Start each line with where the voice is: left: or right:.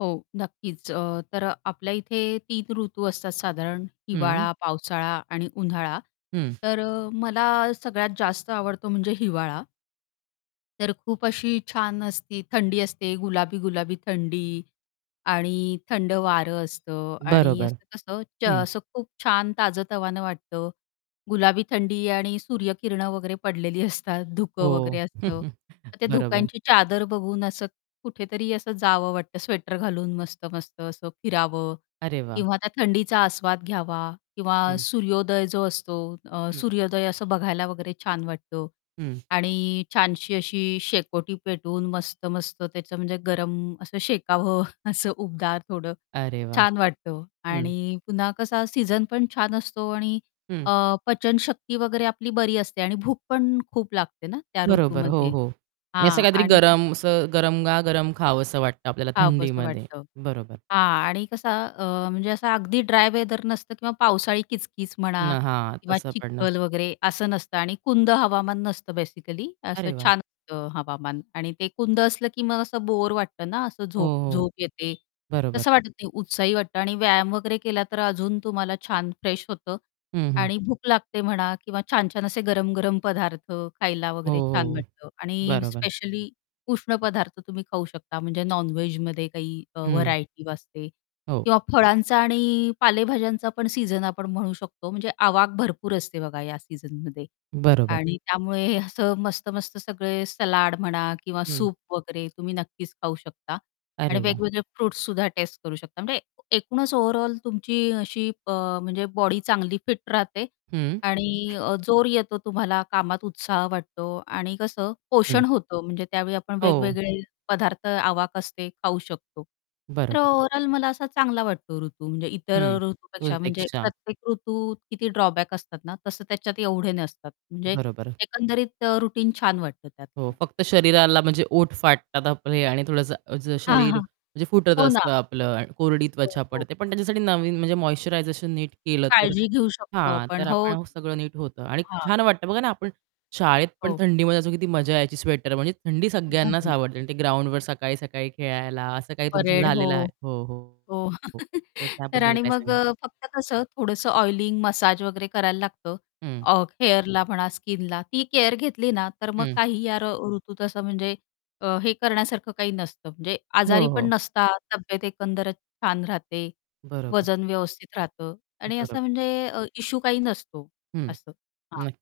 left: हो. नक्कीच. अ, तर आपल्या इथे 3 ऋतू असतात साधारण
right: हं.
left: हिवाळा, पावसाळा आणि उन्हाळा.
right: हं.
left: तर अ, मला सगळ्यात जास्त आवडतो म्हणजे हिवाळा. तर खूप अशी छान असती थंडी असते गुलाबी, गुलाबी थंडी आणि थंड वार असतं आणि
right: बरोबर.
left: असं-कसं च
right: हं.
left: असं खूप छान ताजं-तवानं वाटतं. गुलाबी थंडी आणि सूर्यकिरणं वगैरे पडलेली असतात धुकं वगैरे
right: हो.
left: असतं. तर त्या
right: बरोबर.
left: धुक्यांची चादर बघून असं कुठेतरी असं जावं वाटतं स्वेटर घालून मस्त-मस्त असं फिरावं
right: अरे वाह!
left: किंवा त्या थंडीचा आस्वाद घ्यावा किंवा
right: हं.
left: सूर्योदय जो असतो अ,
right: हं.
left: सूर्योदय असं बघायला वगैरे छान वाटतं
right: हं.
left: आणि छानशी अशी शेकोटी पेटवून मस्त-मस्त त्याचं म्हणजे गरम असं शेकावं असं उबदार थोडं
right: अरे वाह!
left: छान वाटतं
right: हं.
left: आणि पुन्हा कसा सीझन पण छान असतो आणि
right: हं.
left: अ, पचनशक्ती वगैरे आपली बरी असते आणि भूक पण खूप लागते ना, त्या
right: बरोबर. हो,
left: ऋतूमध्ये
right: हो. आणि असं
left: हां.
right: काहीतरी
left: आणि त
right: गरम असं गरमा-गरम खावसं वाटतं आपल्याला
left: खावसं
right: थंडीमध्ये.
left: वाटतं.
right: बरोबर.
left: हां. आणि कसं अ, म्हणजे असं अगदी ड्राय वेदर नसतं किंवा पावसाळी किचकिच
right: न
left: म्हणा
right: हां.
left: किंवा
right: तसं पण नसतं.
left: चिखल वगैरे असं नसतं. आणि कुंद हवामान नसतं बेसिकली असं
right: अरे वाह!
left: छान असंत हवामान आणि ते कुंद असलं, की मग असं बोर वाटतं ना असं
right: हो,
left: झोप
right: हो.
left: झोप येते.
right: बरोबर.
left: तसं वाटत नाही उत्साही वाटतं आणि व्यायाम वगैरे केला, तर अजून तुम्हाला छान फ्रेश होतं
right: हं, हं.
left: आणि भूक लागते म्हणा किंवा छान-छान असे गरम, गरम पदार्थ खायला
right: हो,
left: वगैरे छान
right: हो.
left: वाटतं. आणि
right: बरोबर.
left: स्पेशली उष्ण पदार्थ तुम्ही खाऊ शकता म्हणजे नॉन-व्हेजमध्ये काही अ,
right: हं.
left: व्हरायटी असते
right: हो.
left: किंवा फळांचा आणि पालेभाज्यांचा पण सीझन आपण म्हणू शकतो म्हणजे आवाक भरपूर असते बघा या सीझनमध्ये.
right: बरोबर.
left: आणि त्यामुळे असं मस्त-मस्त सगळे सलाड म्हणा किंवा
right: हं.
left: सूप वगैरे तुम्ही नक्कीच खाऊ शकता. आणि
right: अरे वाह!
left: वेगवेगळे फ्रुट्ससुद्धा टेस्ट करू शकता. म्हणजे एकूणच ओव्हरऑल तुमची अशी प म्हणजे बॉडी चांगली फिट राहते
right: हं.
left: आणि अ, जोर येतो तुम्हाला, कामात उत्साह वाटतो आणि कसं
right: हं.
left: पोषण होतं म्हणजे त्यावेळी आपण
right: हो.
left: वेगवेगळे पदार्थ आवाक असते खाऊ शकतो. तर
right: बरोबर.
left: ओव्हरऑल मला असा चांगला वाटतो ऋतू म्हणजे इतर
right: हं. 2
left: ऋतूपेक्षा म्हणजे
right: पेक्षा
left: प्रत्येक ऋतूत किती ड्रॉबॅक असतात ना तसं त्याच्यात एवढे नसतात. म्हणजे
right: बरोबर.
left: एकंदरीत रुटीन छान वाटतं त्यात
right: हो.
left: मला.
right: फक्त शरीराला म्हणजे ओठ फाटतात आपले आणि थोडंसं अज
left: हां,
right: शरीर
left: हां.
right: म्हणजे फुटत
left: हो ना.
right: असतं आपलं कोरडी
left: हो,
right: त्वचा
left: हो.
right: पडते, पण त्याच्यासाठी नवीन म्हणजे मॉइश्चरायझेशन नीट केलं, तर
left: काळजी घेऊ शकतो
right: हां.
left: आपण
right: तर
left: हो
right: आपण
left: ना.
right: सगळं नीट होतं आणि
left: हां.
right: छान वाटतं बघा ना आपण शाळेत पण
left: हो.
right: थंडीमध्ये असू किती मजा यायची स्वेटर म्हणजे थंडी सगळ्यांनाच
left: घालून.
right: आवडते. आणि ते ग्राउंडवर सकाळी-सकाळी खेळायला असं काही तुमचं
left: परेड.
right: झालेलं आहे?
left: हो,
right: हो, हो,
left: हो.
right: हो. तर
left: तर
right: त्याबद्दल
left: आणि
right: काय
left: मग
right: सांगाल?
left: अ, फक्त कसं थोडंसं ऑइलिंग, मसाज वगैरे करायला लागतं.
right: हं.
left: अ, हेअरला म्हणा, स्किनला ती केअर घेतली ना, तर मग
right: हं.
left: काही यार ऋतूत असं म्हणजे अ, हे करण्यासारखं काही नसतं म्हणजे आजारी
right: हो,
left: पण
right: हो.
left: नसतात तब्येत एकंदरच छान राहते.
right: बरोबर.
left: वजन व्यवस्थित राहतं आणि
right: बरोब
left: असं म्हणजे अ, इश्यू काही नसतो.
right: हं.
left: असं.
right: नक्क
left: हां.